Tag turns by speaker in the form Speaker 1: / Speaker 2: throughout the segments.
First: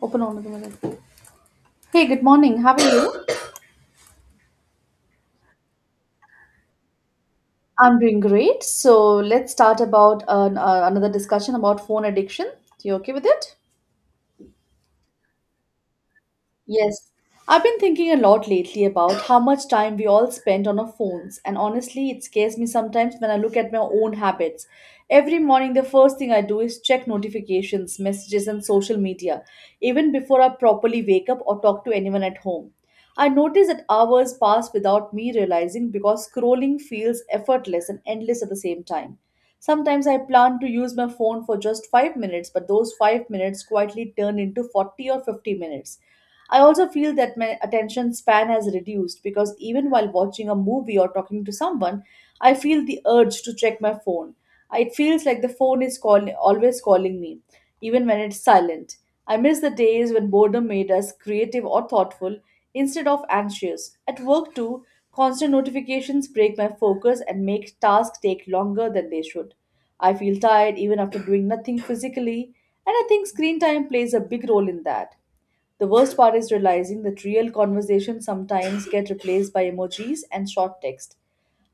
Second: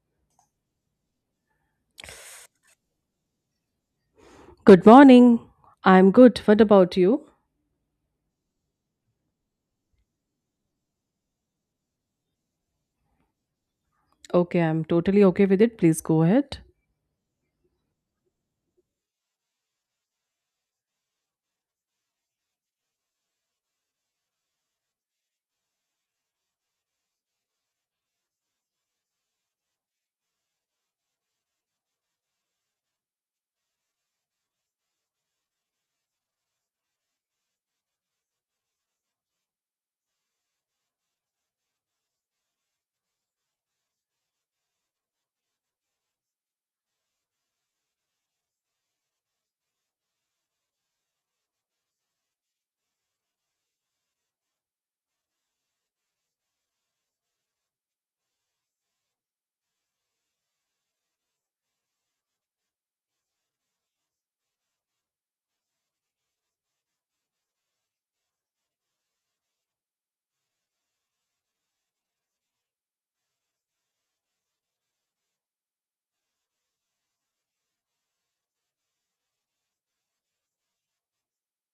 Speaker 1: Open on the minute. Hey, good morning. How are you?
Speaker 2: Good morning. I'm good. What about you?
Speaker 1: I'm doing great. So let's start about another discussion about phone addiction. You okay with it?
Speaker 2: Okay, I'm totally okay with it. Please go ahead.
Speaker 1: Yes, I've been thinking a lot lately about how much time we all spend on our phones, and honestly, it scares me sometimes when I look at my own habits. Every morning, the first thing I do is check notifications, messages, and social media, even before I properly wake up or talk to anyone at home. I notice that hours pass without me realizing because scrolling feels effortless and endless at the same time. Sometimes I plan to use my phone for just 5 minutes, but those 5 minutes quietly turn into 40 or 50 minutes. I also feel that my attention span has reduced because even while watching a movie or talking to someone, I feel the urge to check my phone. It feels like the always calling me, even when it's silent. I miss the days when boredom made us creative or thoughtful instead of anxious. At work, too, constant notifications break my focus and make tasks take longer than they should. I feel tired even after doing nothing physically, and I think screen time plays a big role in that. The worst part is realizing that real conversations sometimes get replaced by emojis and short text.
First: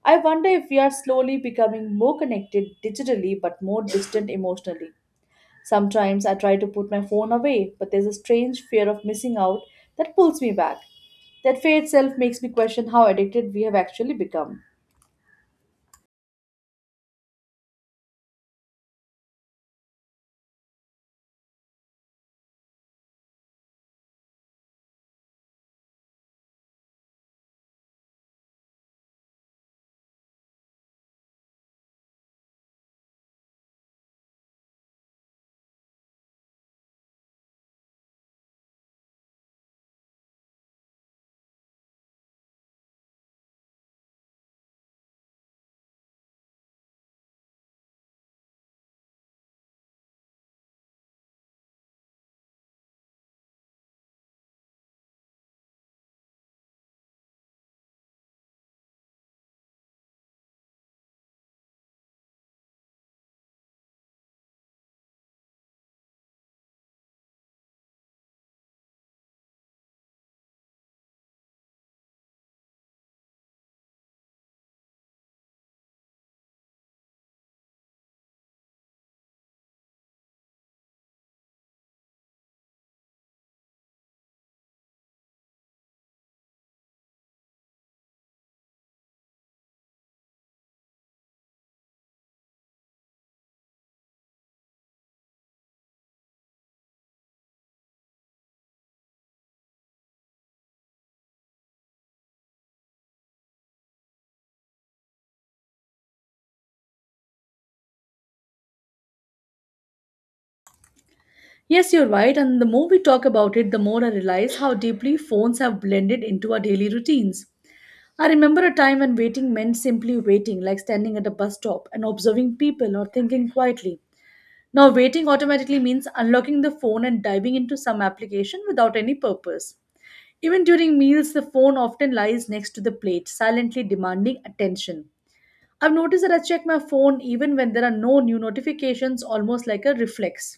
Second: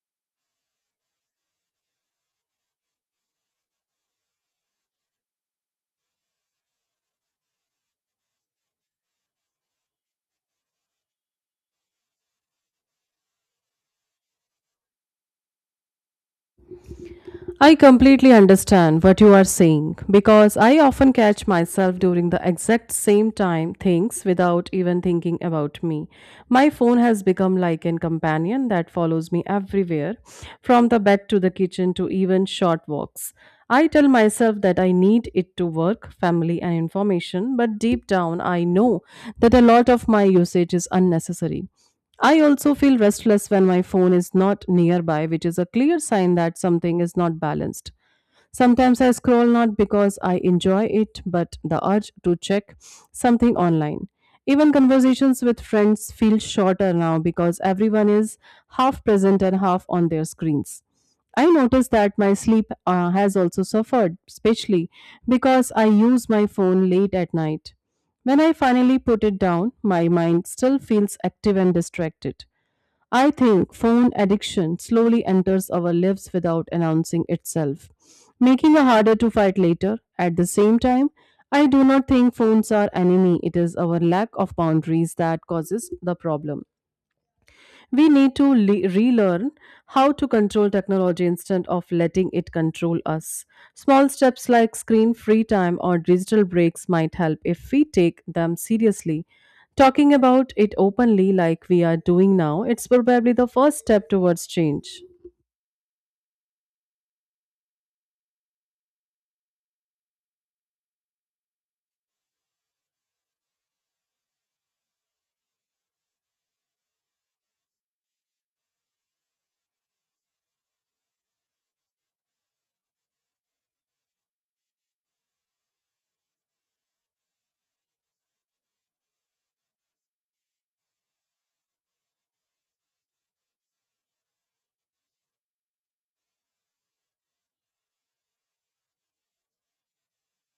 Speaker 1: I wonder if we are slowly becoming more connected digitally but more distant emotionally. Sometimes I try to put my phone away, but there's a strange fear of missing out that pulls me back. That fear itself makes me question how addicted we have actually become.
Speaker 2: I completely understand what you are saying because I often catch myself during the exact same time things without even thinking about me. My phone has become like an companion that follows me everywhere, from the bed to the kitchen to even short walks. I tell myself that I need it to work, family, and information, but deep down I know that a lot of my usage is unnecessary. I also feel restless when my phone is not nearby, which is a clear sign that something is not balanced. Sometimes I scroll not because I enjoy it, but the urge to check something online. Even conversations with friends feel shorter now because everyone is half present and half on their screens. I notice that my sleep has also suffered, especially because I use my phone late at night. When I finally put it down, my mind still feels active and distracted. I think phone addiction slowly enters our lives without announcing itself, making it harder to fight later. At the same time, I do not think phones are enemy. It is our lack of boundaries that causes the problem. We need to relearn how to control technology instead of letting it control us. Small steps like screen free time or digital breaks might help if we take them seriously. Talking about it openly, like we are doing now, it's probably the first step towards change.
Speaker 1: Yes, you're right, and the more we talk about it, the more I realize how deeply phones have blended into our daily routines. I remember a time when waiting meant simply waiting, like standing at a bus stop and observing people or thinking quietly. Now, waiting automatically means unlocking the phone and diving into some application without any purpose. Even during meals, the phone often lies next to the plate, silently demanding attention. I've noticed that I check my phone even when there are no new notifications, almost like a reflex.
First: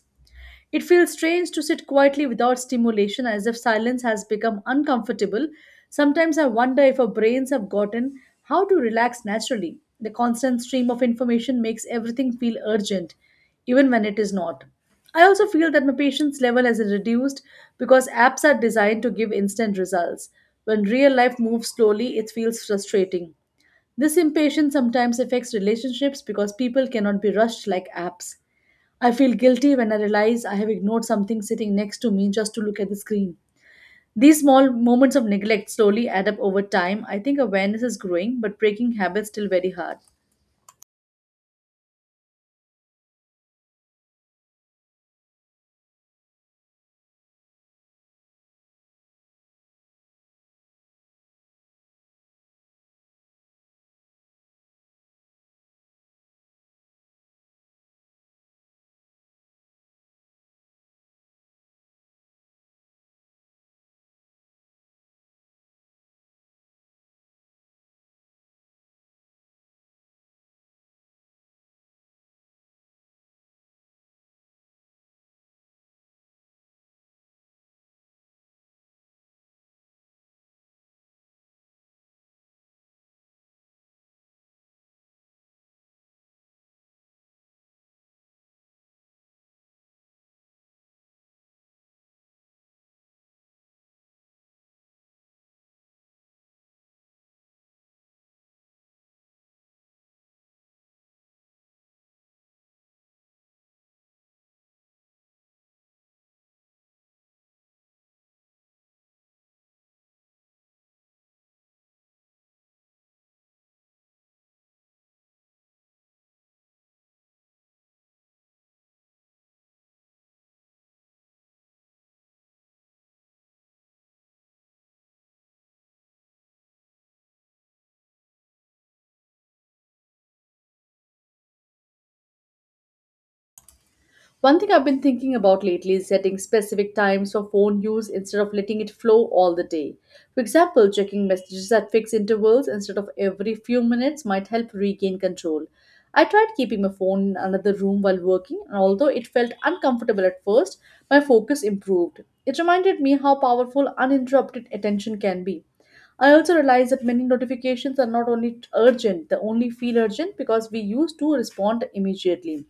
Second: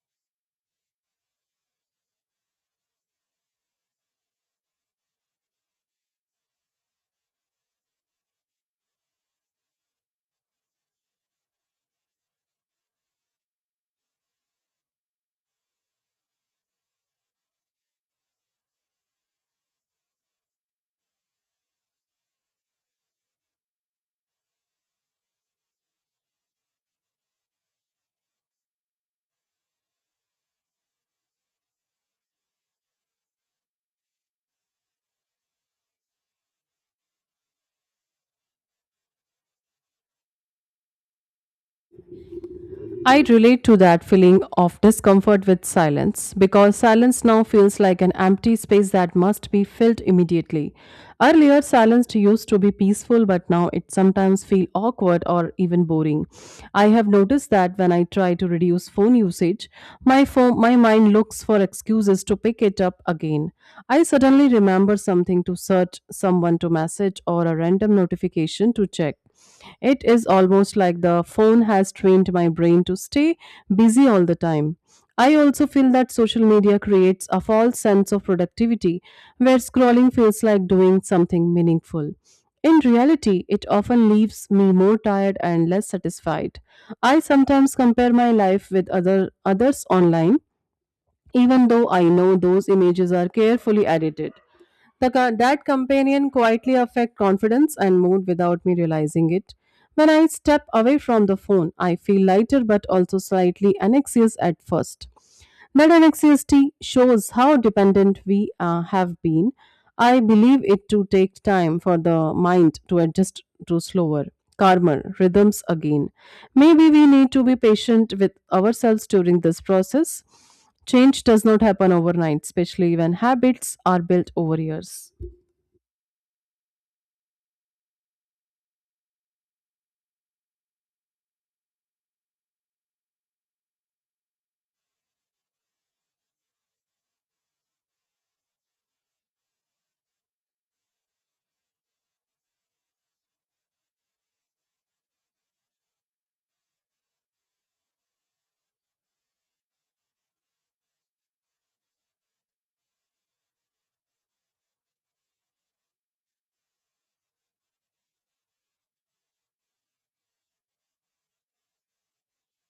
Speaker 1: It feels strange to sit quietly without stimulation, as if silence has become uncomfortable. Sometimes I wonder if our brains have gotten how to relax naturally. The constant stream of information makes everything feel urgent, even when it is not. I also feel that my patience level has reduced because apps are designed to give instant results. When real life moves slowly, it feels frustrating. This impatience sometimes affects relationships because people cannot be rushed like apps. I feel guilty when I realize I have ignored something sitting next to me just to look at the screen. These small moments of neglect slowly add up over time. I think awareness is growing, but breaking habits still very hard.
Speaker 2: I relate to that feeling of discomfort with silence because silence now feels like an empty space that must be filled immediately. Earlier, silence used to be peaceful, but now it sometimes feels awkward or even boring. I have noticed that when I try to reduce phone usage, my phone, my mind looks for excuses to pick it up again. I suddenly remember something to search, someone to message, or a random notification to check. It is almost like the phone has trained my brain to stay busy all the time. I also feel that social media creates a false sense of productivity where scrolling feels like doing something meaningful. In reality, it often leaves me more tired and less satisfied. I sometimes compare my life with other others online even though I know those images are carefully edited. The that companion quietly affect confidence and mood without me realizing it. When I step away from the phone, I feel lighter but also slightly anxious at first. That anxiety shows how dependent we have been. I believe it to take time for the mind to adjust to slower, calmer rhythms again. Maybe we need to be patient with ourselves during this process. Change does not happen overnight, especially when habits are built over years.
Speaker 1: One thing I've been thinking about lately is setting specific times for phone use instead of letting it flow all the day. For example, checking messages at fixed intervals instead of every few minutes might help regain control. I tried keeping my phone in another room while working, and although it felt uncomfortable at first, my focus improved. It reminded me how powerful uninterrupted attention can be. I also realized that many notifications are not only urgent, they only feel urgent because we used to respond immediately.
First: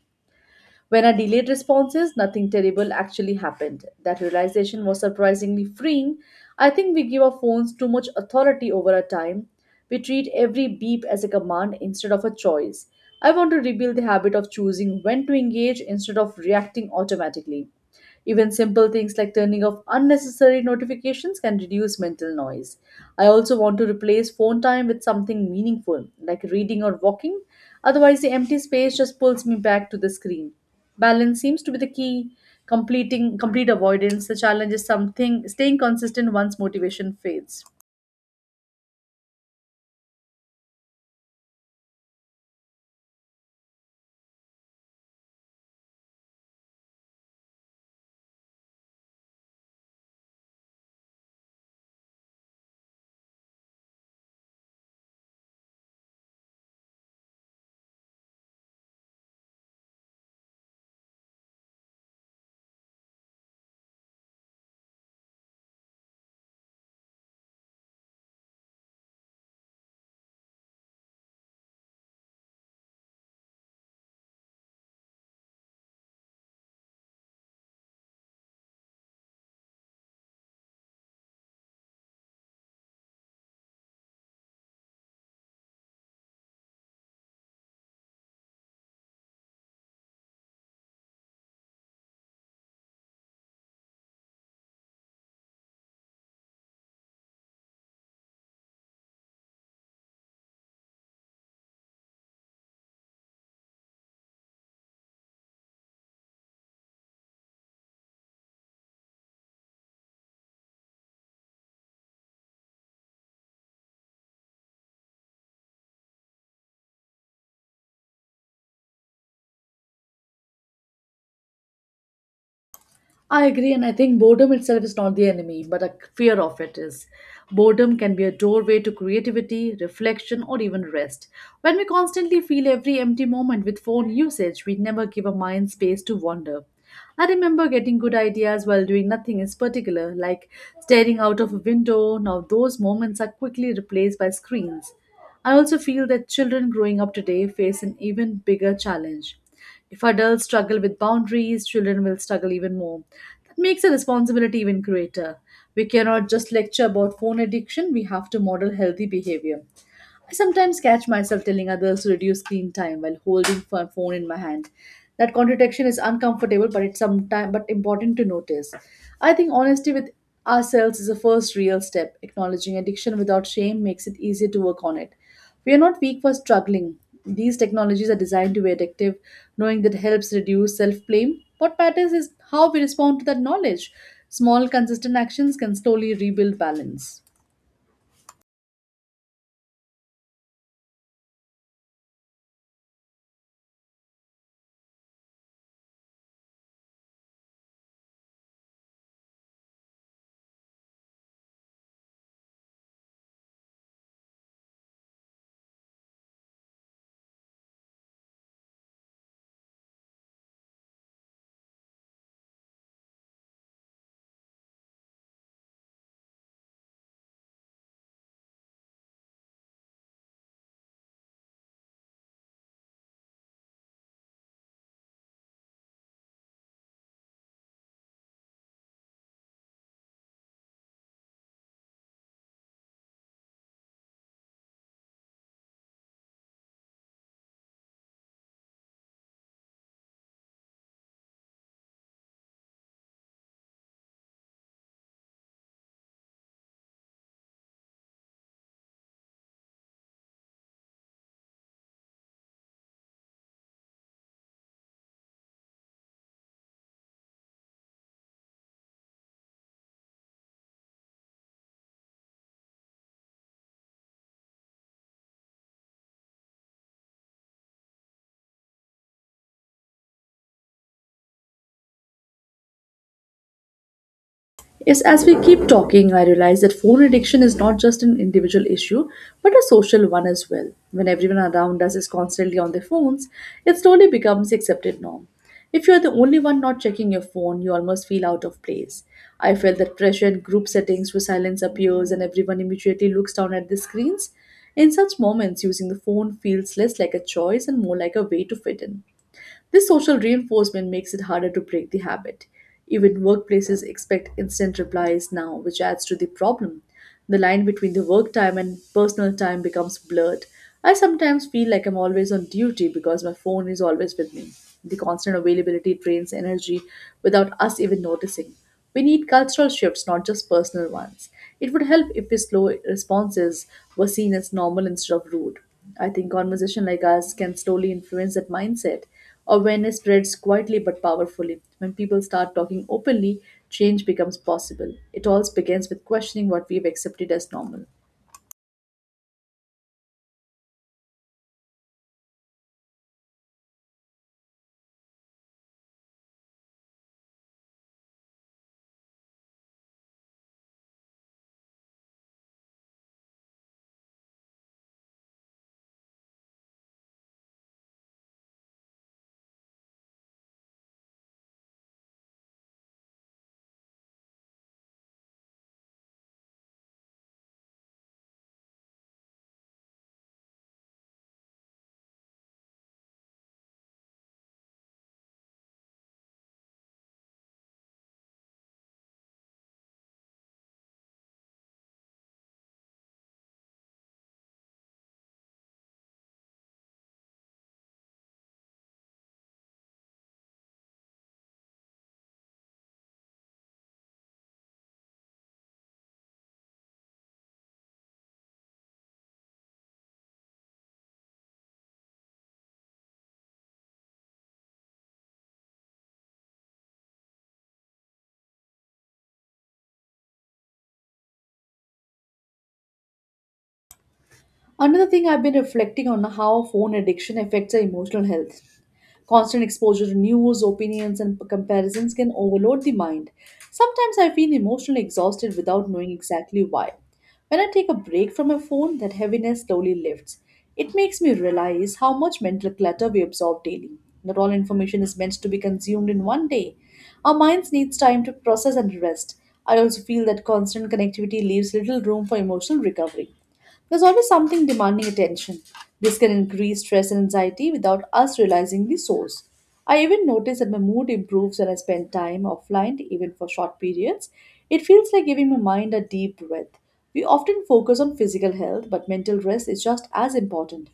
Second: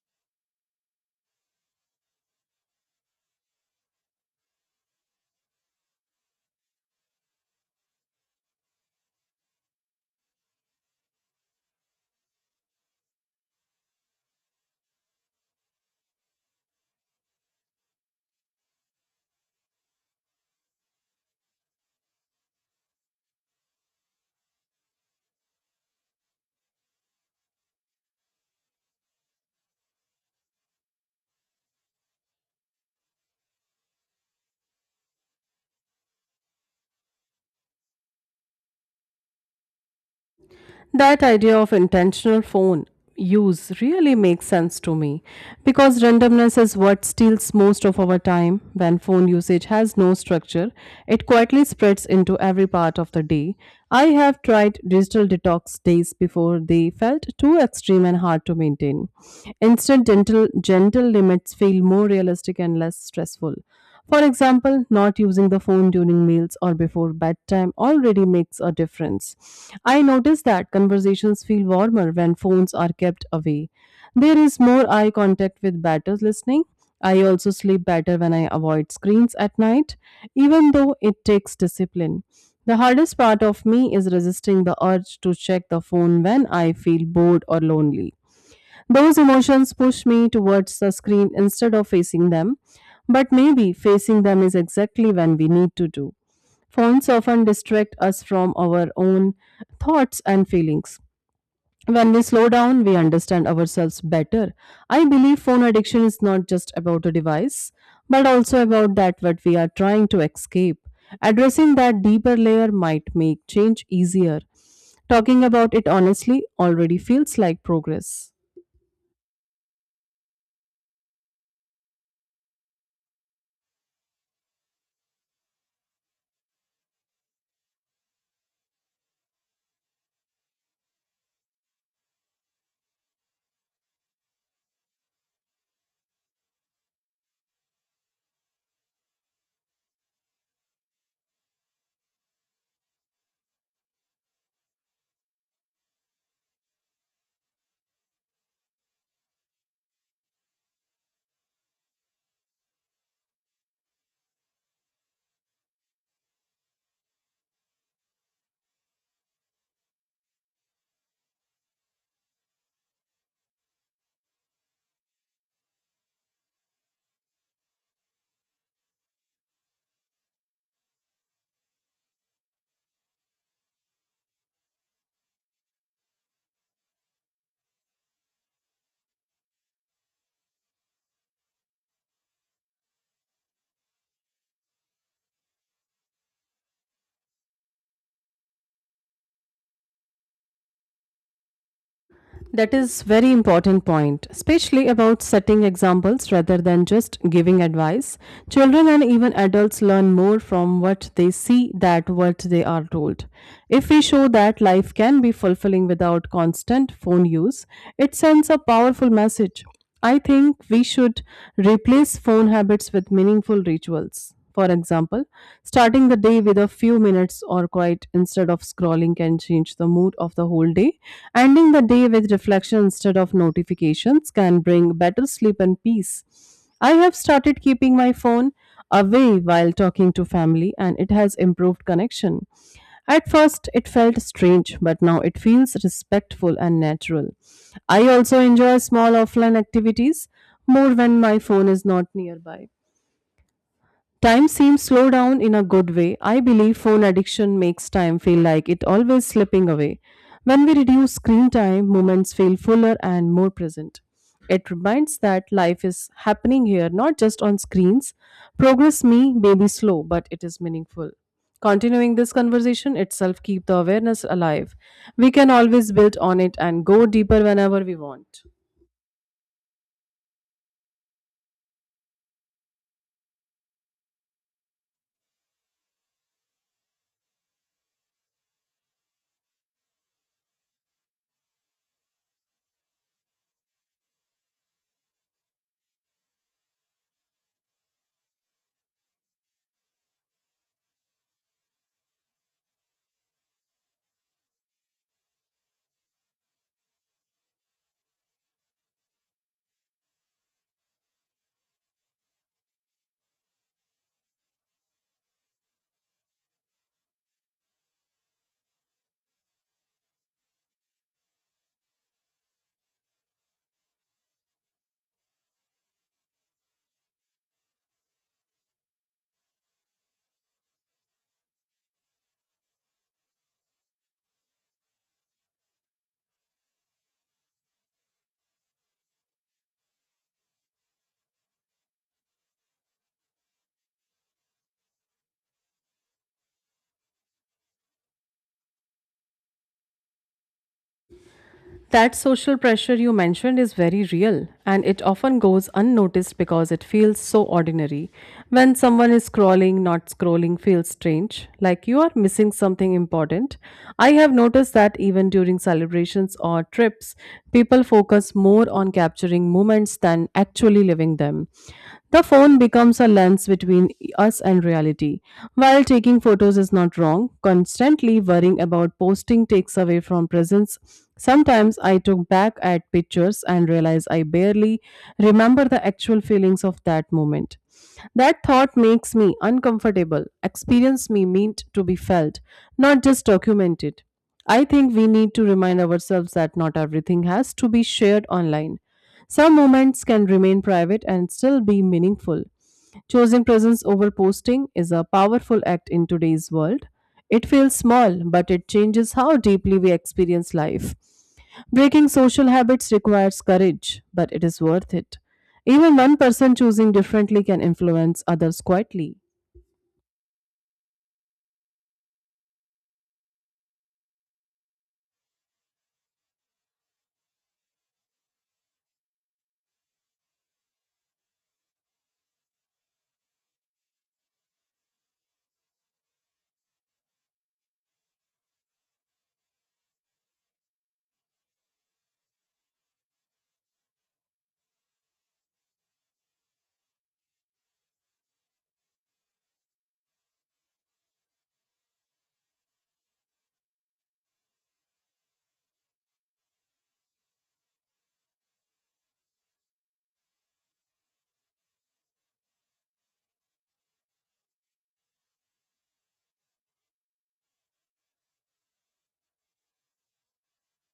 Speaker 1: When I delayed responses, nothing terrible actually happened. That realization was surprisingly freeing. I think we give our phones too much authority over our time. We treat every beep as a command instead of a choice. I want to rebuild the habit of choosing when to engage instead of reacting automatically. Even simple things like turning off unnecessary notifications can reduce mental noise. I also want to replace phone time with something meaningful, like reading or walking. Otherwise, the empty space just pulls me back to the screen. Balance seems to be the key. Completing complete avoidance. The challenge is something staying consistent once motivation fades.
Speaker 2: That idea of intentional phone use really makes sense to me because randomness is what steals most of our time. When phone usage has no structure, it quietly spreads into every part of the day. I have tried digital detox days before they felt too extreme and hard to maintain. Instant gentle limits feel more realistic and less stressful. For example, not using the phone during meals or before bedtime already makes a difference. I notice that conversations feel warmer when phones are kept away. There is more eye contact with better listening. I also sleep better when I avoid screens at night, even though it takes discipline. The hardest part of me is resisting the urge to check the phone when I feel bored or lonely. Those emotions push me towards the screen instead of facing them, but maybe facing them is exactly when we need to do. Phones often distract us from our own thoughts and feelings. When we slow down, we understand ourselves better. I believe phone addiction is not just about a device, but also about that what we are trying to escape. Addressing that deeper layer might make change easier. Talking about it honestly already feels like progress.
Speaker 1: I agree, and I think boredom itself is not the enemy, but a fear of it is. Boredom can be a doorway to creativity, reflection, or even rest. When we constantly fill every empty moment with phone usage, we never give our mind space to wander. I remember getting good ideas while doing nothing in particular, like staring out of a window. Now, those moments are quickly replaced by screens. I also feel that children growing up today face an even bigger challenge. If adults struggle with boundaries, children will struggle even more. That makes the responsibility even greater. We cannot just lecture about phone addiction, we have to model healthy behavior. I sometimes catch myself telling others to reduce screen time while holding phone in my hand. That contradiction is uncomfortable, but it's sometime but important to notice. I think honesty with ourselves is the first real step. Acknowledging addiction without shame makes it easier to work on it. We are not weak for struggling. These technologies are designed to be addictive, knowing that helps reduce self blame. What matters is how we respond to that knowledge. Small, consistent actions can slowly rebuild balance.
Speaker 2: That is very important point, especially about setting examples rather than just giving advice. Children and even adults learn more from what they see than what they are told. If we show that life can be fulfilling without constant phone use, it sends a powerful message. I think we should replace phone habits with meaningful rituals. For example, starting the day with a few minutes or quiet instead of scrolling can change the mood of the whole day. Ending the day with reflection instead of notifications can bring better sleep and peace. I have started keeping my phone away while talking to family and it has improved connection. At first, it felt strange, but now it feels respectful and natural. I also enjoy small offline activities more when my phone is not nearby. Time seems slow down in a good way. I believe phone addiction makes time feel like it always slipping away. When we reduce screen time, moments feel fuller and more present. It reminds that life is happening here, not just on screens. Progress may be slow, but it is meaningful. Continuing this conversation itself keep the awareness alive. We can always build on it and go deeper whenever we want.
Speaker 1: Yes, as we keep talking, I realize that phone addiction is not just an individual issue, but a social one as well. When everyone around us is constantly on their phones, it slowly becomes the accepted norm. If you're the only one not checking your phone, you almost feel out of place. I felt that pressure in group settings where silence appears and everyone immediately looks down at the screens. In such moments, using the phone feels less like a choice and more like a way to fit in. This social reinforcement makes it harder to break the habit. Even workplaces expect instant replies now, which adds to the problem. The line between the work time and personal time becomes blurred. I sometimes feel like I'm always on duty because my phone is always with me. The constant availability drains energy without us even noticing. We need cultural shifts, not just personal ones. It would help if the slow responses were seen as normal instead of rude. I think conversation like ours can slowly influence that mindset. Awareness spreads quietly but powerfully. When people start talking openly, change becomes possible. It all begins with questioning what we've accepted as normal.
Speaker 2: That social pressure you mentioned is very real and it often goes unnoticed because it feels so ordinary. When someone is scrolling, not scrolling feels strange, like you are missing something important. I have noticed that even during celebrations or trips, people focus more on capturing moments than actually living them. The phone becomes a lens between us and reality. While taking photos is not wrong, constantly worrying about posting takes away from presence. Sometimes I took back at pictures and realize I barely remember the actual feelings of that moment. That thought makes me uncomfortable. Experience me meant to be felt, not just documented. I think we need to remind ourselves that not everything has to be shared online. Some moments can remain private and still be meaningful. Choosing presence over posting is a powerful act in today's world. It feels small, but it changes how deeply we experience life. Breaking social habits requires courage, but it is worth it. Even one person choosing differently can influence others quietly.
Speaker 1: Another thing I've been reflecting on how phone addiction affects our emotional health. Constant exposure to news, opinions, and comparisons can overload the mind. Sometimes I feel emotionally exhausted without knowing exactly why. When I take a break from my phone, that heaviness slowly lifts. It makes me realize how much mental clutter we absorb daily. Not all information is meant to be consumed in one day. Our minds needs time to process and rest. I also feel that constant connectivity leaves little room for emotional recovery. There's always something demanding attention. This can increase stress and anxiety without us realizing the source. I even notice that my mood improves when I spend time offline, even for short periods. It feels like giving my mind a deep breath. We often focus on physical health, but mental rest is just as important.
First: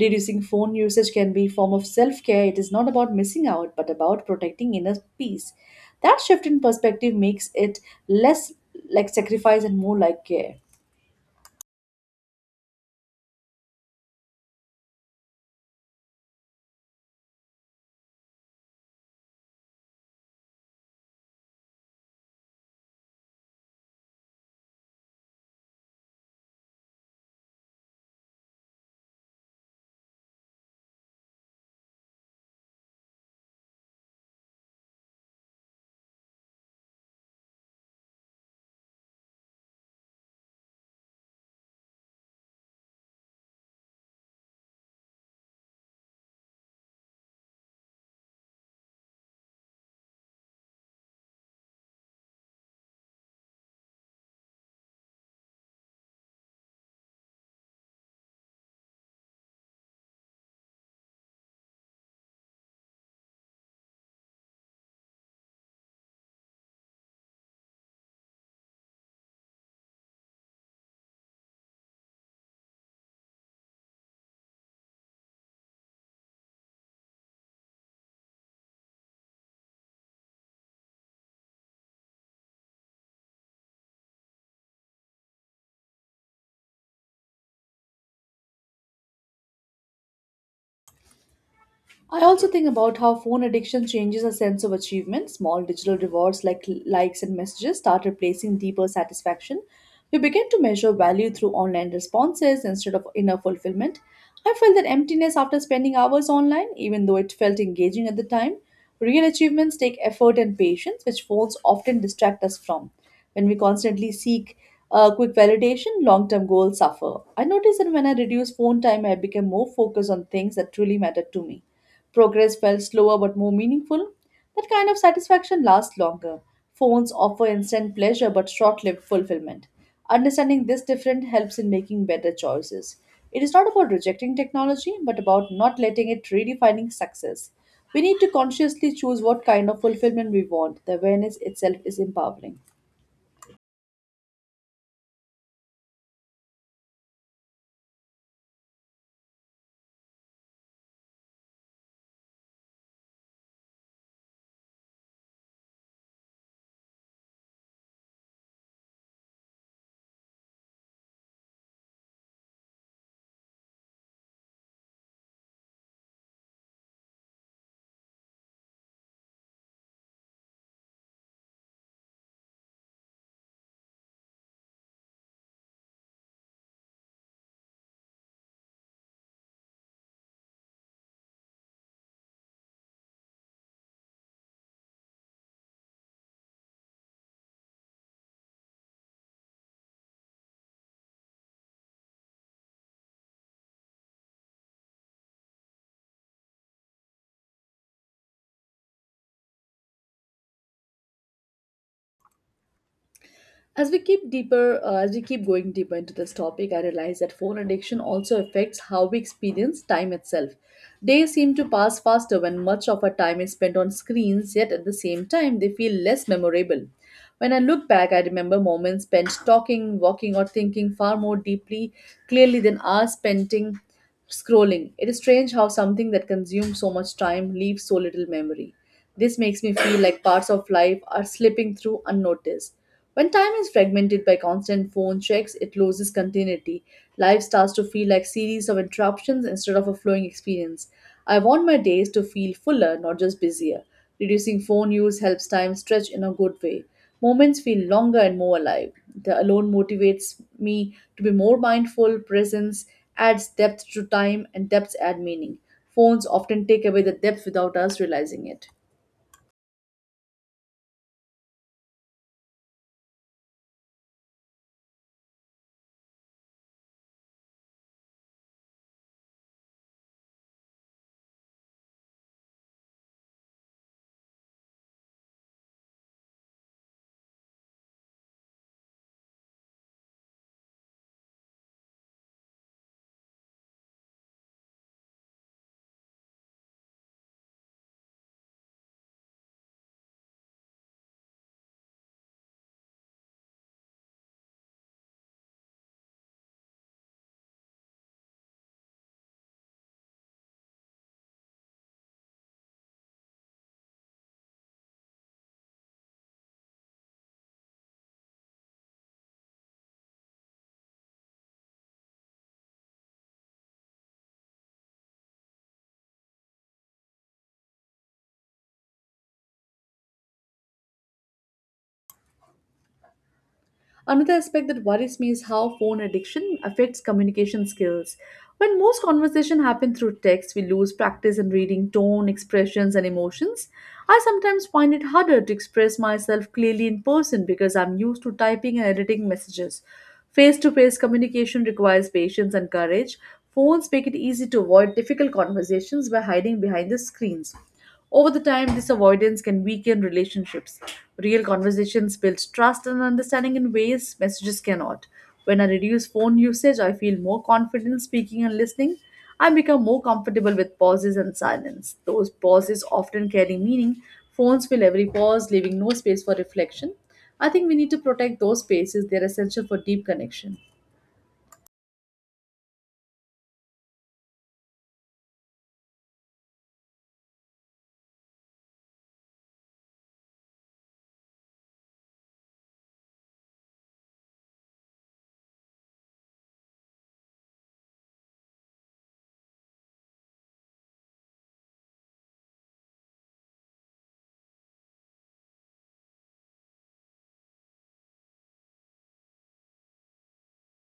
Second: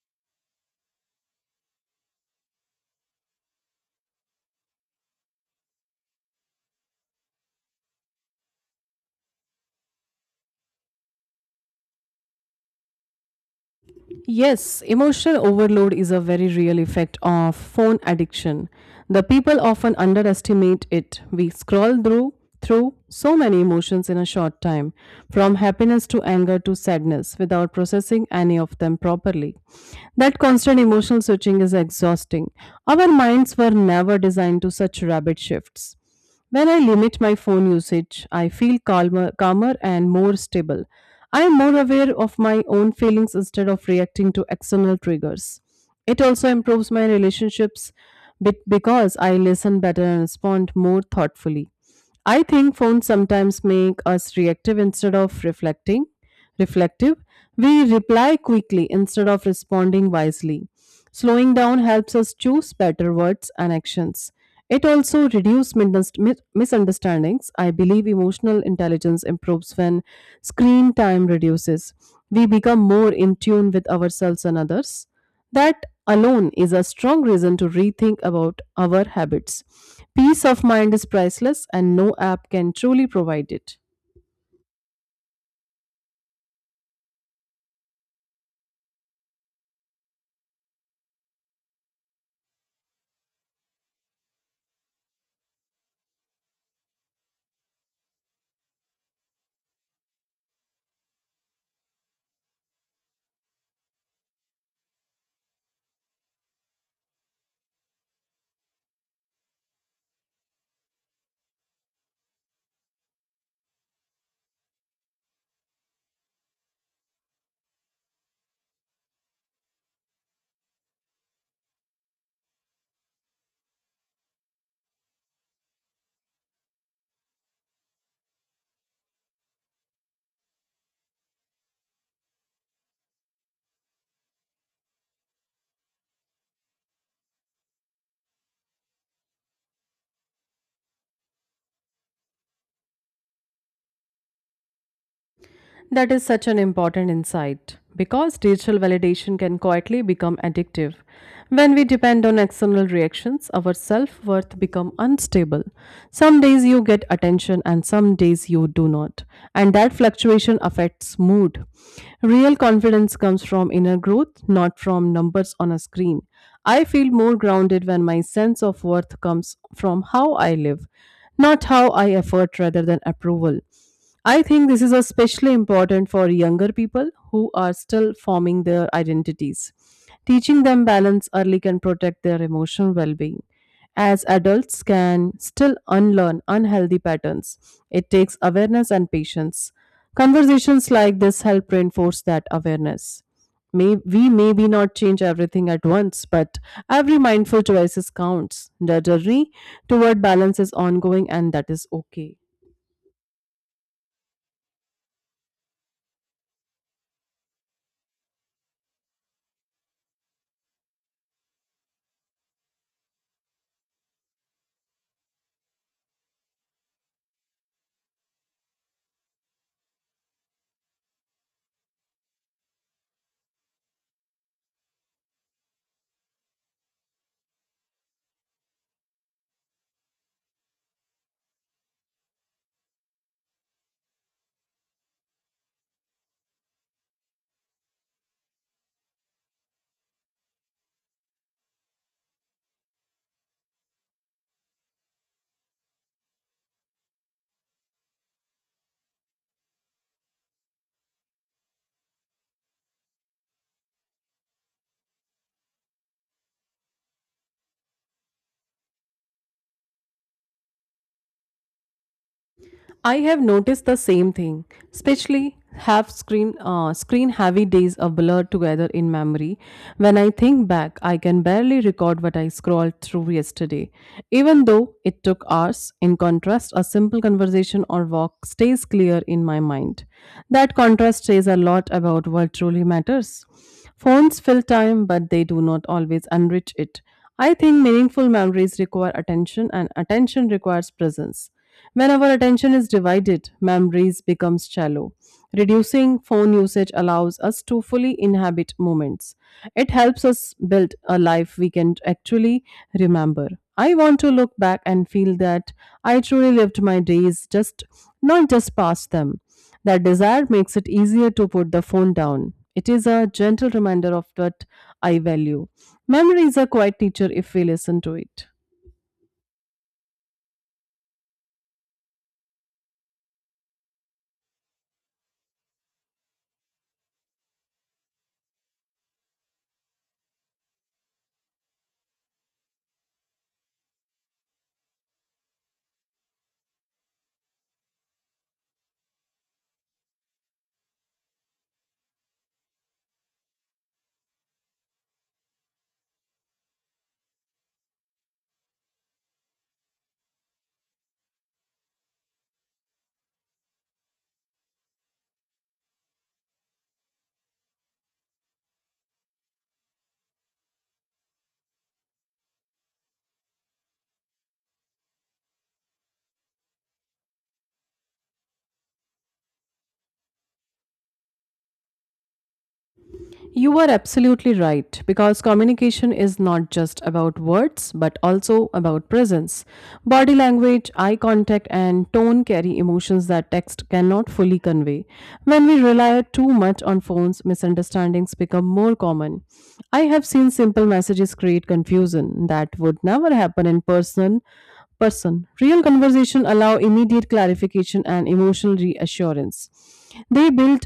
Speaker 1: Reducing phone usage can be a form of self care. It is not about missing out, but about protecting inner peace. That shift in perspective makes it less like sacrifice and more like care.
Speaker 2: Yes, emotional overload is a very real effect of phone addiction. The people often underestimate it. We scroll through so many emotions in a short time, from happiness to anger to sadness, without processing any of them properly. That constant emotional switching is exhausting. Our minds were never designed to such rapid shifts. When I limit my phone usage, I feel calmer and more stable. I am more aware of my own feelings instead of reacting to external triggers. It also improves my relationships because I listen better and respond more thoughtfully. I think phones sometimes make us reactive instead of reflecting. Reflective, we reply quickly instead of responding wisely. Slowing down helps us choose better words and actions. It also reduces misunderstandings. I believe emotional intelligence improves when screen time reduces. We become more in tune with ourselves and others. That alone is a strong reason to rethink about our habits. Peace of mind is priceless and no app can truly provide it.
Speaker 1: I also think about how phone addiction changes our sense of achievement. Small digital rewards like likes and messages start replacing deeper satisfaction. We begin to measure value through online responses instead of inner fulfillment. I felt that emptiness after spending hours online, even though it felt engaging at the time. Real achievements take effort and patience, which phones often distract us from. When we constantly seek quick validation, long term goals suffer. I noticed that when I reduce phone time, I became more focused on things that truly matter to me. Progress felt slower but more meaningful. That kind of satisfaction lasts longer. Phones offer instant pleasure but short lived fulfillment. Understanding this difference helps in making better choices. It is not about rejecting technology but about not letting it redefining success. We need to consciously choose what kind of fulfillment we want. The awareness itself is empowering.
Speaker 2: That is such an important insight because digital validation can quietly become addictive. When we depend on external reactions, our self-worth become unstable. Some days you get attention and some days you do not, and that fluctuation affects mood. Real confidence comes from inner growth, not from numbers on a screen. I feel more grounded when my sense of worth comes from how I live, not how I effort rather than approval. I think this is especially important for younger people who are still forming their identities. Teaching them balance early can protect their emotional well being. As adults can still unlearn unhealthy patterns, it takes awareness and patience. Conversations like this help reinforce that awareness. We maybe not change everything at once, but every mindful choices counts. The journey toward balance is ongoing and that is okay.
Speaker 1: As we keep going deeper into this topic, I realize that phone addiction also affects how we experience time itself. Days seem to pass faster when much of our time is spent on screens, yet at the same time, they feel less memorable. When I look back, I remember moments spent talking, walking, or thinking far more deeply, clearly than hours spent scrolling. It is strange how something that consumes so much time leaves so little memory. This makes me feel like parts of life are slipping through unnoticed. When time is fragmented by constant phone checks, it loses continuity. Life starts to feel like series of interruptions instead of a flowing experience. I want my days to feel fuller, not just busier. Reducing phone use helps time stretch in a good way. Moments feel longer and more alive. The alone motivates me to be more mindful. Presence adds depth to time, and depths add meaning. Phones often take away the depth without us realizing it.
Speaker 2: I have noticed the same thing, especially have screen heavy days are blurred together in memory. When I think back, I can barely record what I scrolled through yesterday, even though it took hours. In contrast, a simple conversation or walk stays clear in my mind. That contrast says a lot about what truly matters. Phones fill time, but they do not always enrich it. I think meaningful memories require attention and attention requires presence. When our attention is divided, memories becomes shallow. Reducing phone usage allows us to fully inhabit moments. It helps us build a life we can actually remember. I want to look back and feel that I truly lived my days just not just past them. That desire makes it easier to put the phone down. It is a gentle reminder of what I value. Memory is a quiet teacher if we listen to it.
Speaker 1: Another aspect that worries me is how phone addiction affects communication skills. When most conversation happen through text, we lose practice in reading tone, expressions, and emotions. I sometimes find it harder to express myself clearly in person because I'm used to typing and editing messages. Face to face communication requires patience and courage. Phones make it easy to avoid difficult conversations by hiding behind the screens. Over the time, this avoidance can weaken relationships. Real conversations build trust and understanding in ways messages cannot. When I reduce phone usage, I feel more confident speaking and listening. I become more comfortable with pauses and silence. Those pauses often carry meaning. Phones fill every pause, leaving no space for reflection. I think we need to protect those spaces. They're essential for deep connection.
Speaker 2: You are absolutely right because communication is not just about words but also about presence. Body language, eye contact, and tone carry emotions that text cannot fully convey. When we rely too much on phones, misunderstandings become more common. I have seen simple messages create confusion that would never happen in person. Real conversation allow immediate clarification and emotional reassurance. They build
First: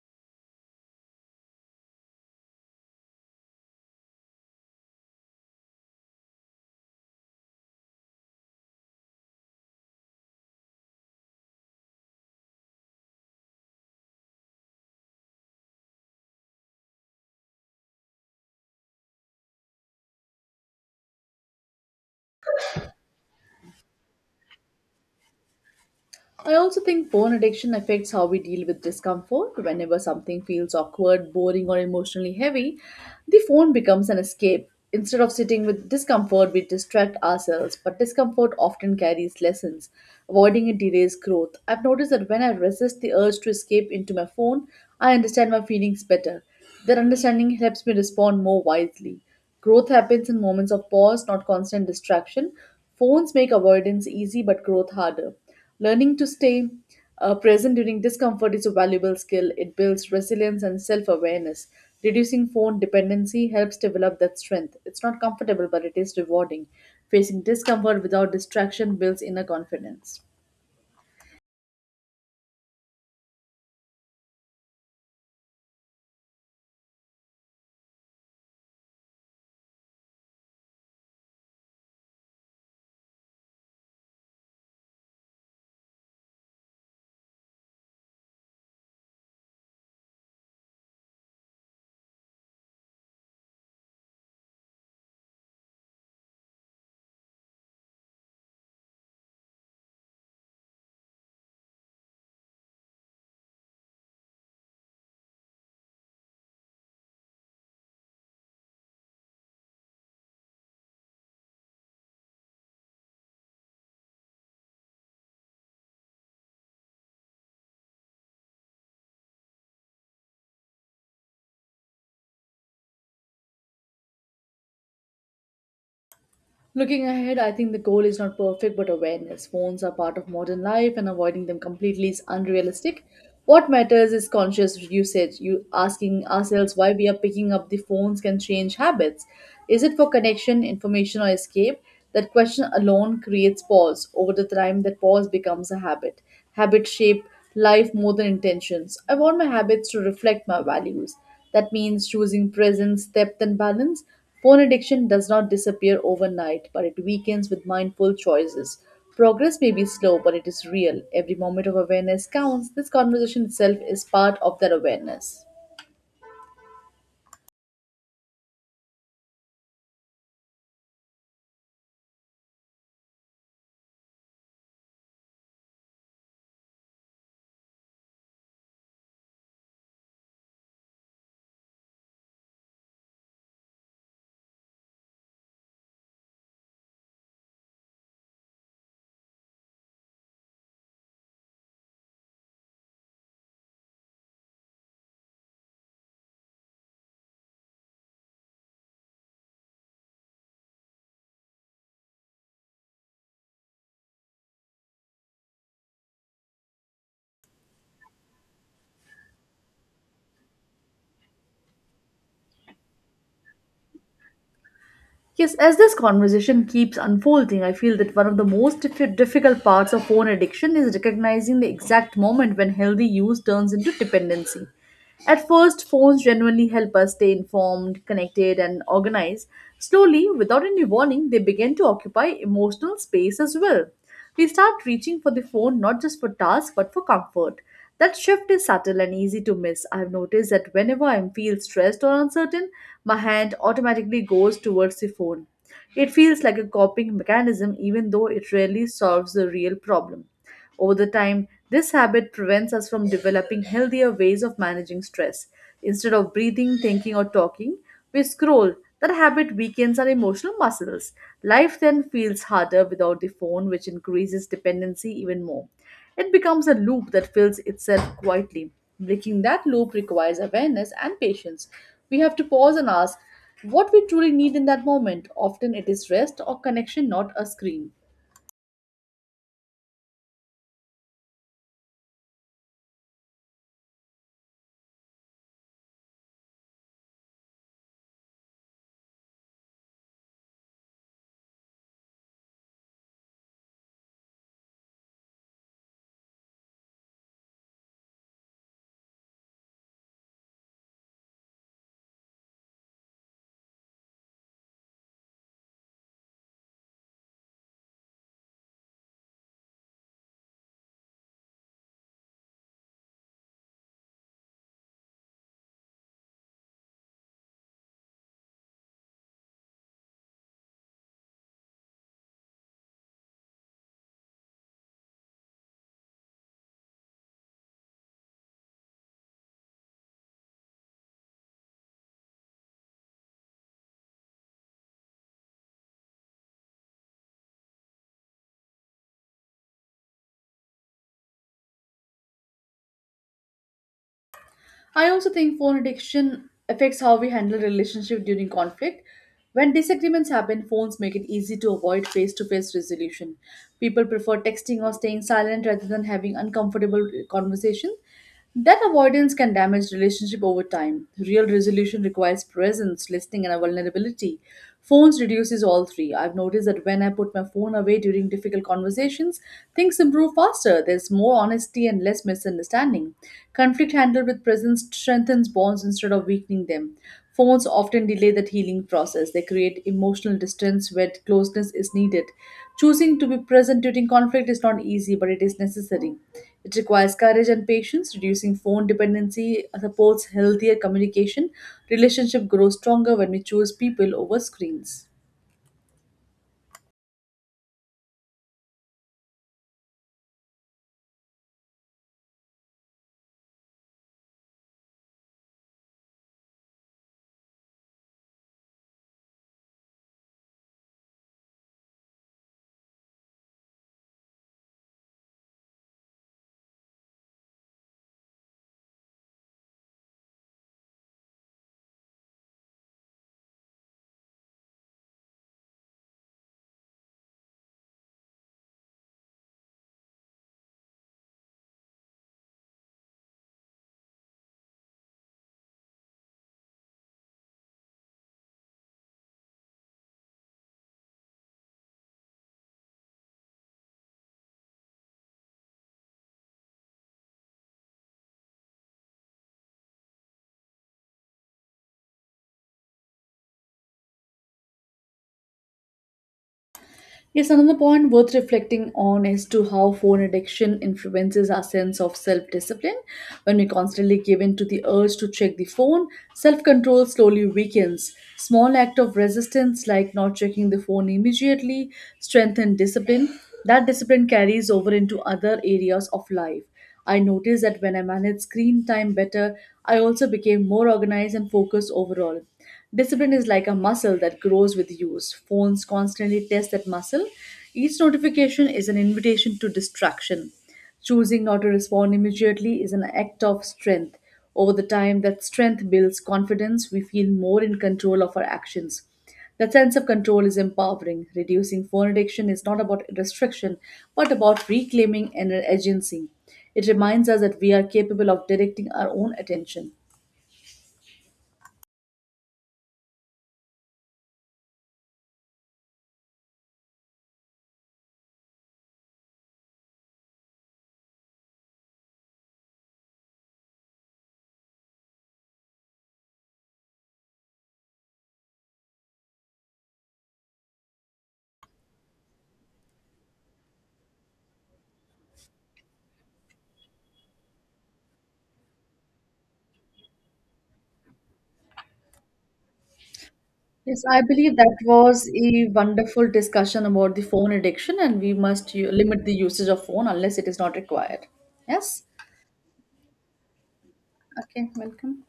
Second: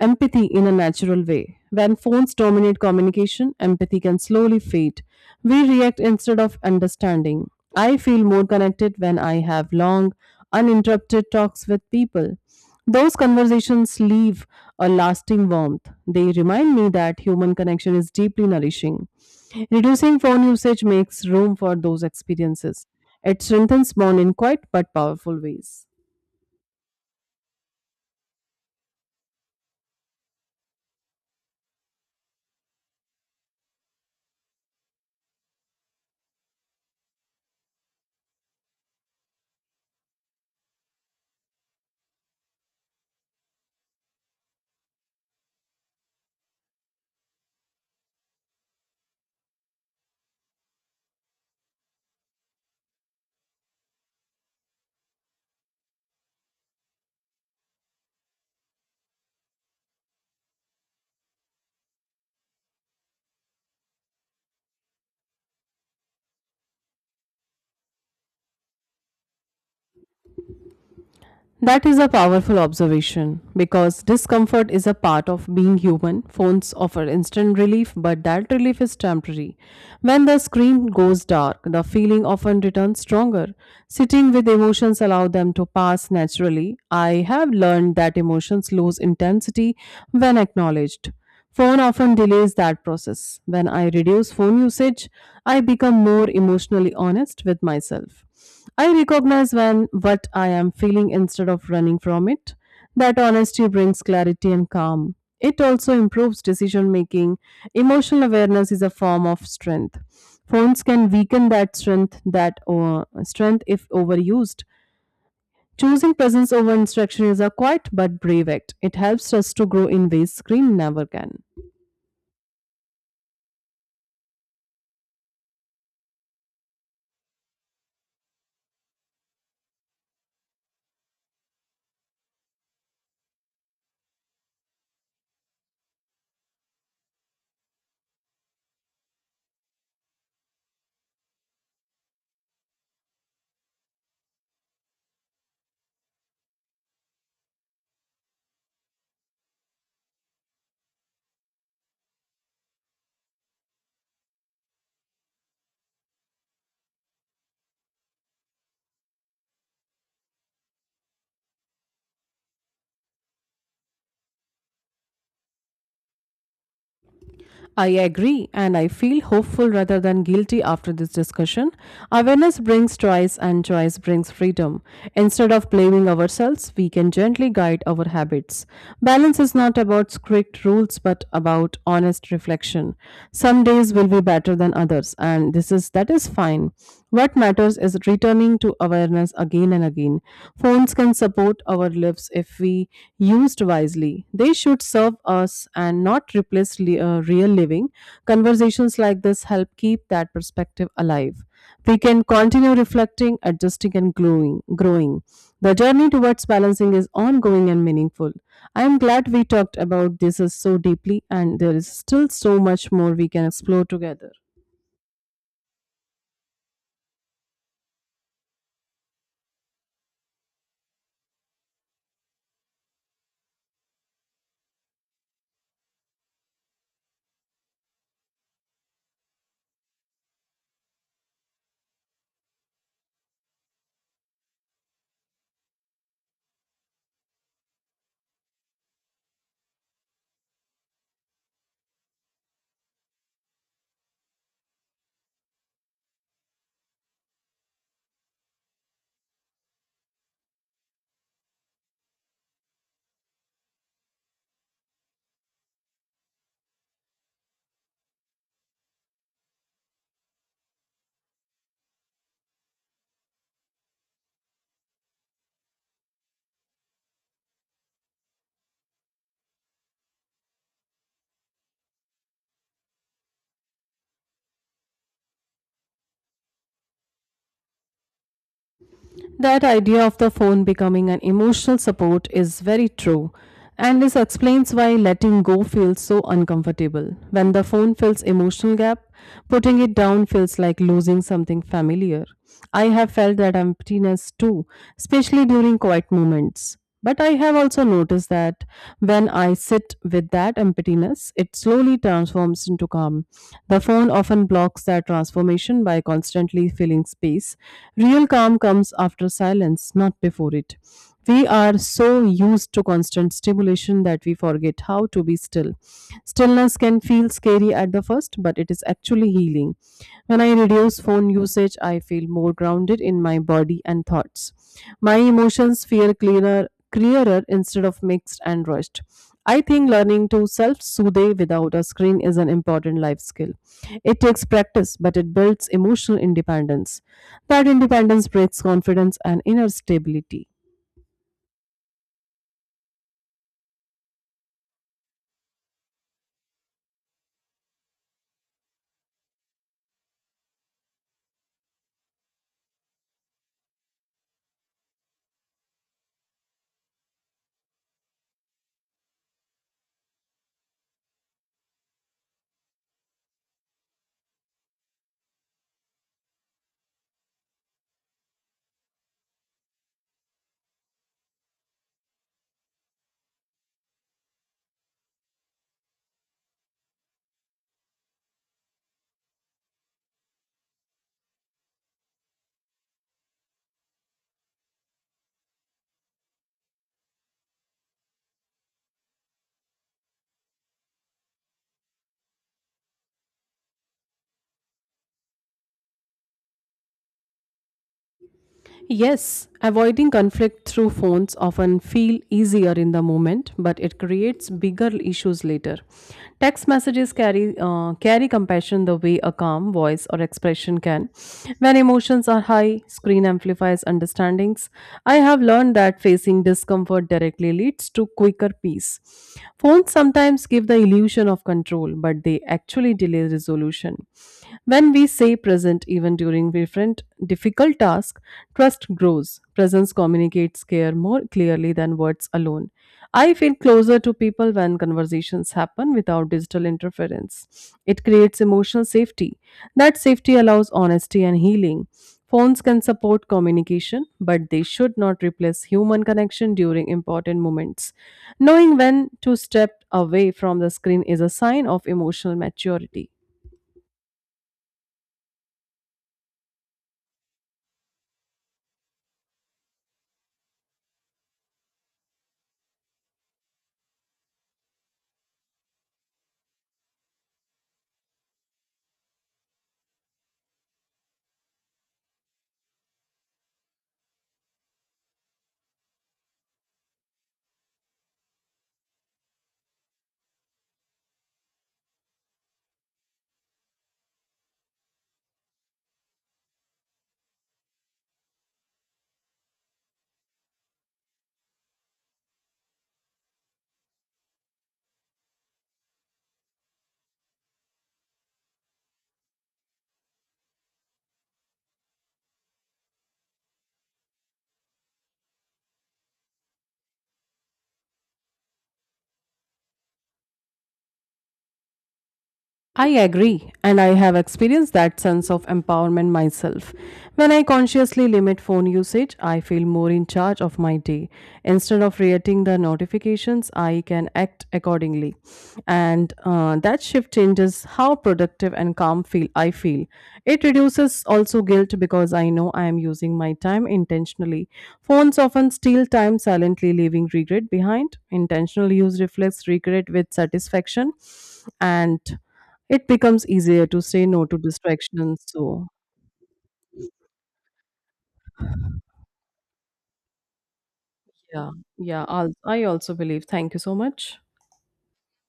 Speaker 2: empathy in a natural way. When phones dominate communication, empathy can slowly fade. We react instead of understanding. I feel more connected when I have long, uninterrupted talks with people. Those conversations leave a lasting warmth. They remind me that human connection is deeply nourishing. Reducing phone usage makes room for those experiences. It strengthens bond in quiet but powerful ways.
Speaker 1: I also think phone addiction affects how we deal with discomfort. Whenever something feels awkward, boring, or emotionally heavy, the phone becomes an escape. Instead of sitting with discomfort, we distract ourselves, but discomfort often carries lessons. Avoiding it delays growth. I've noticed that when I resist the urge to escape into my phone, I understand my feelings better. That understanding helps me respond more wisely. Growth happens in moments of pause, not constant distraction. Phones make avoidance easy but growth harder. Learning to stay present during discomfort is a valuable skill. It builds resilience and self awareness. Reducing phone dependency helps develop that strength. It's not comfortable, but it is rewarding. Facing discomfort without distraction builds inner confidence.
Speaker 2: That is a powerful observation because discomfort is a part of being human. Phones offer instant relief, but that relief is temporary. When the screen goes dark, the feeling often returns stronger. Sitting with emotions allow them to pass naturally. I have learned that emotions lose intensity when acknowledged. Phone often delays that process. When I reduce phone usage, I become more emotionally honest with myself. I recognize when what I am feeling instead of running from it. That honesty brings clarity and calm. It also improves decision making. Emotional awareness is a form of strength. Phones can weaken that strength if overused. Choosing presence over instruction is a quiet but brave act. It helps us to grow in ways screen never can.
Speaker 1: Looking ahead, I think the goal is not perfect but awareness. Phones are part of modern life and avoiding them completely is unrealistic. What matters is conscious usage. You asking ourselves why we are picking up the phones can change habits. Is it for connection, information or escape? That question alone creates pause. Over the time that pause becomes a habit. Habits shape life more than intentions. I want my habits to reflect my values. That means choosing presence, depth, and balance. Phone addiction does not disappear overnight, but it weakens with mindful choices. Progress may be slow, but it is real. Every moment of awareness counts. This conversation itself is part of that awareness.
Speaker 2: I agree, and I feel hopeful rather than guilty after this discussion. Awareness brings choice, and choice brings freedom. Instead of blaming ourselves, we can gently guide our habits. Balance is not about strict rules, but about honest reflection. Some days will be better than others, and this is that is fine. What matters is returning to awareness again and again. Phones can support our lives if we used wisely. They should serve us and not replace real living. Conversations like this help keep that perspective alive. We can continue reflecting, adjusting, and growing. The journey towards balancing is ongoing and meaningful. I am glad we talked about this so deeply, and there is still so much more we can explore together.
Speaker 1: Yes, as this conversation keeps unfolding, I feel that one of the most difficult parts of phone addiction is recognizing the exact moment when healthy use turns into dependency. At first, phones genuinely help us stay informed, connected, and organized. Slowly, without any warning, they begin to occupy emotional space as well. We start reaching for the phone not just for tasks but for comfort. That shift is subtle and easy to miss. I've noticed that whenever I feel stressed or uncertain, my hand automatically goes towards the phone. It feels like a coping mechanism, even though it rarely solves the real problem. Over the time, this habit prevents us from developing healthier ways of managing stress. Instead of breathing, thinking, or talking, we scroll. That habit weakens our emotional muscles. Life then feels harder without the phone, which increases dependency even more. It becomes a loop that fills itself quietly. Breaking that loop requires awareness and patience. We have to pause and ask what we truly need in that moment. Often it is rest or connection, not a screen.
Speaker 2: That idea of the phone becoming an emotional support is very true. And this explains why letting go feels so uncomfortable. When the phone fills emotional gap, putting it down feels like losing something familiar. I have felt that emptiness too, especially during quiet moments. But I have also noticed that when I sit with that emptiness, it slowly transforms into calm. The phone often blocks that transformation by constantly filling space. Real calm comes after silence, not before it. We are so used to constant stimulation that we forget how to be still. Stillness can feel scary at the first, but it is actually healing. When I reduce phone usage, I feel more grounded in my body and thoughts. My emotions feel clearer instead of mixed and rushed. I think learning to self soothe without a screen is an important life skill. It takes practice, but it builds emotional independence. That independence breeds confidence and inner stability.
Speaker 1: I also think phone addiction affects how we handle relationship during conflict. When disagreements happen, phones make it easy to avoid face-to-face resolution. People prefer texting or staying silent rather than having uncomfortable conversation. That avoidance can damage relationship over time. Real resolution requires presence, listening, and vulnerability. Phones reduces all three. I've noticed that when I put my phone away during difficult conversations, things improve faster. There's more honesty and less misunderstanding. Conflict handled with presence strengthens bonds instead of weakening them. Phones often delay that healing process. They create emotional distance where closeness is needed. Choosing to be present during conflict is not easy, but it is necessary. It requires courage and patience. Reducing phone dependency supports healthier communication. Relationship grows stronger when we choose people over screens.
Speaker 2: Yes, avoiding conflict through phones often feel easier in the moment, but it creates bigger issues later. Text messages carry compassion the way a calm voice or expression can. When emotions are high, screen amplifies understandings. I have learned that facing discomfort directly leads to quicker peace. Phones sometimes give the illusion of control, but they actually delay resolution. When we stay present even during different difficult tasks, trust grows. Presence communicates care more clearly than words alone. I feel closer to people when conversations happen without digital interference. It creates emotional safety. That safety allows honesty and healing. Phones can support communication, but they should not replace human connection during important moments. Knowing when to step away from the screen is a sign of emotional maturity.
Speaker 1: Yes, another point worth reflecting on is to how phone addiction influences our sense of self-discipline. When we constantly give in to the urge to check the phone, self-control slowly weakens. Small act of resistance like not checking the phone immediately strengthen discipline. That discipline carries over into other areas of life. I noticed that when I managed screen time better, I also became more organized and focused overall. Discipline is like a muscle that grows with use. Phones constantly test that muscle. Each notification is an invitation to distraction. Choosing not to respond immediately is an act of strength. Over the time, that strength builds confidence. We feel more in control of our actions. That sense of control is empowering. Reducing phone addiction is not about restriction, but about reclaiming and agency. It reminds us that we are capable of directing our own attention.
Speaker 2: I agree, and I have experienced that sense of empowerment myself. When I consciously limit phone usage, I feel more in charge of my day. Instead of reacting the notifications, I can act accordingly, and that shift changes how productive and calm feel I feel. It reduces also guilt because I know I am using my time intentionally. Phones often steal time silently, leaving regret behind. Intentional use reflects regret with satisfaction, and it becomes easier to
Speaker 1: Yes,
Speaker 2: say
Speaker 1: I
Speaker 2: no to
Speaker 1: believe that
Speaker 2: distractions.
Speaker 1: was a wonderful discussion about the phone addiction, and we must u- limit the usage of phone unless it is not required.
Speaker 2: Yeah,
Speaker 1: Yes.
Speaker 2: yeah, I also believe. Thank you so much.
Speaker 1: Okay, welcome.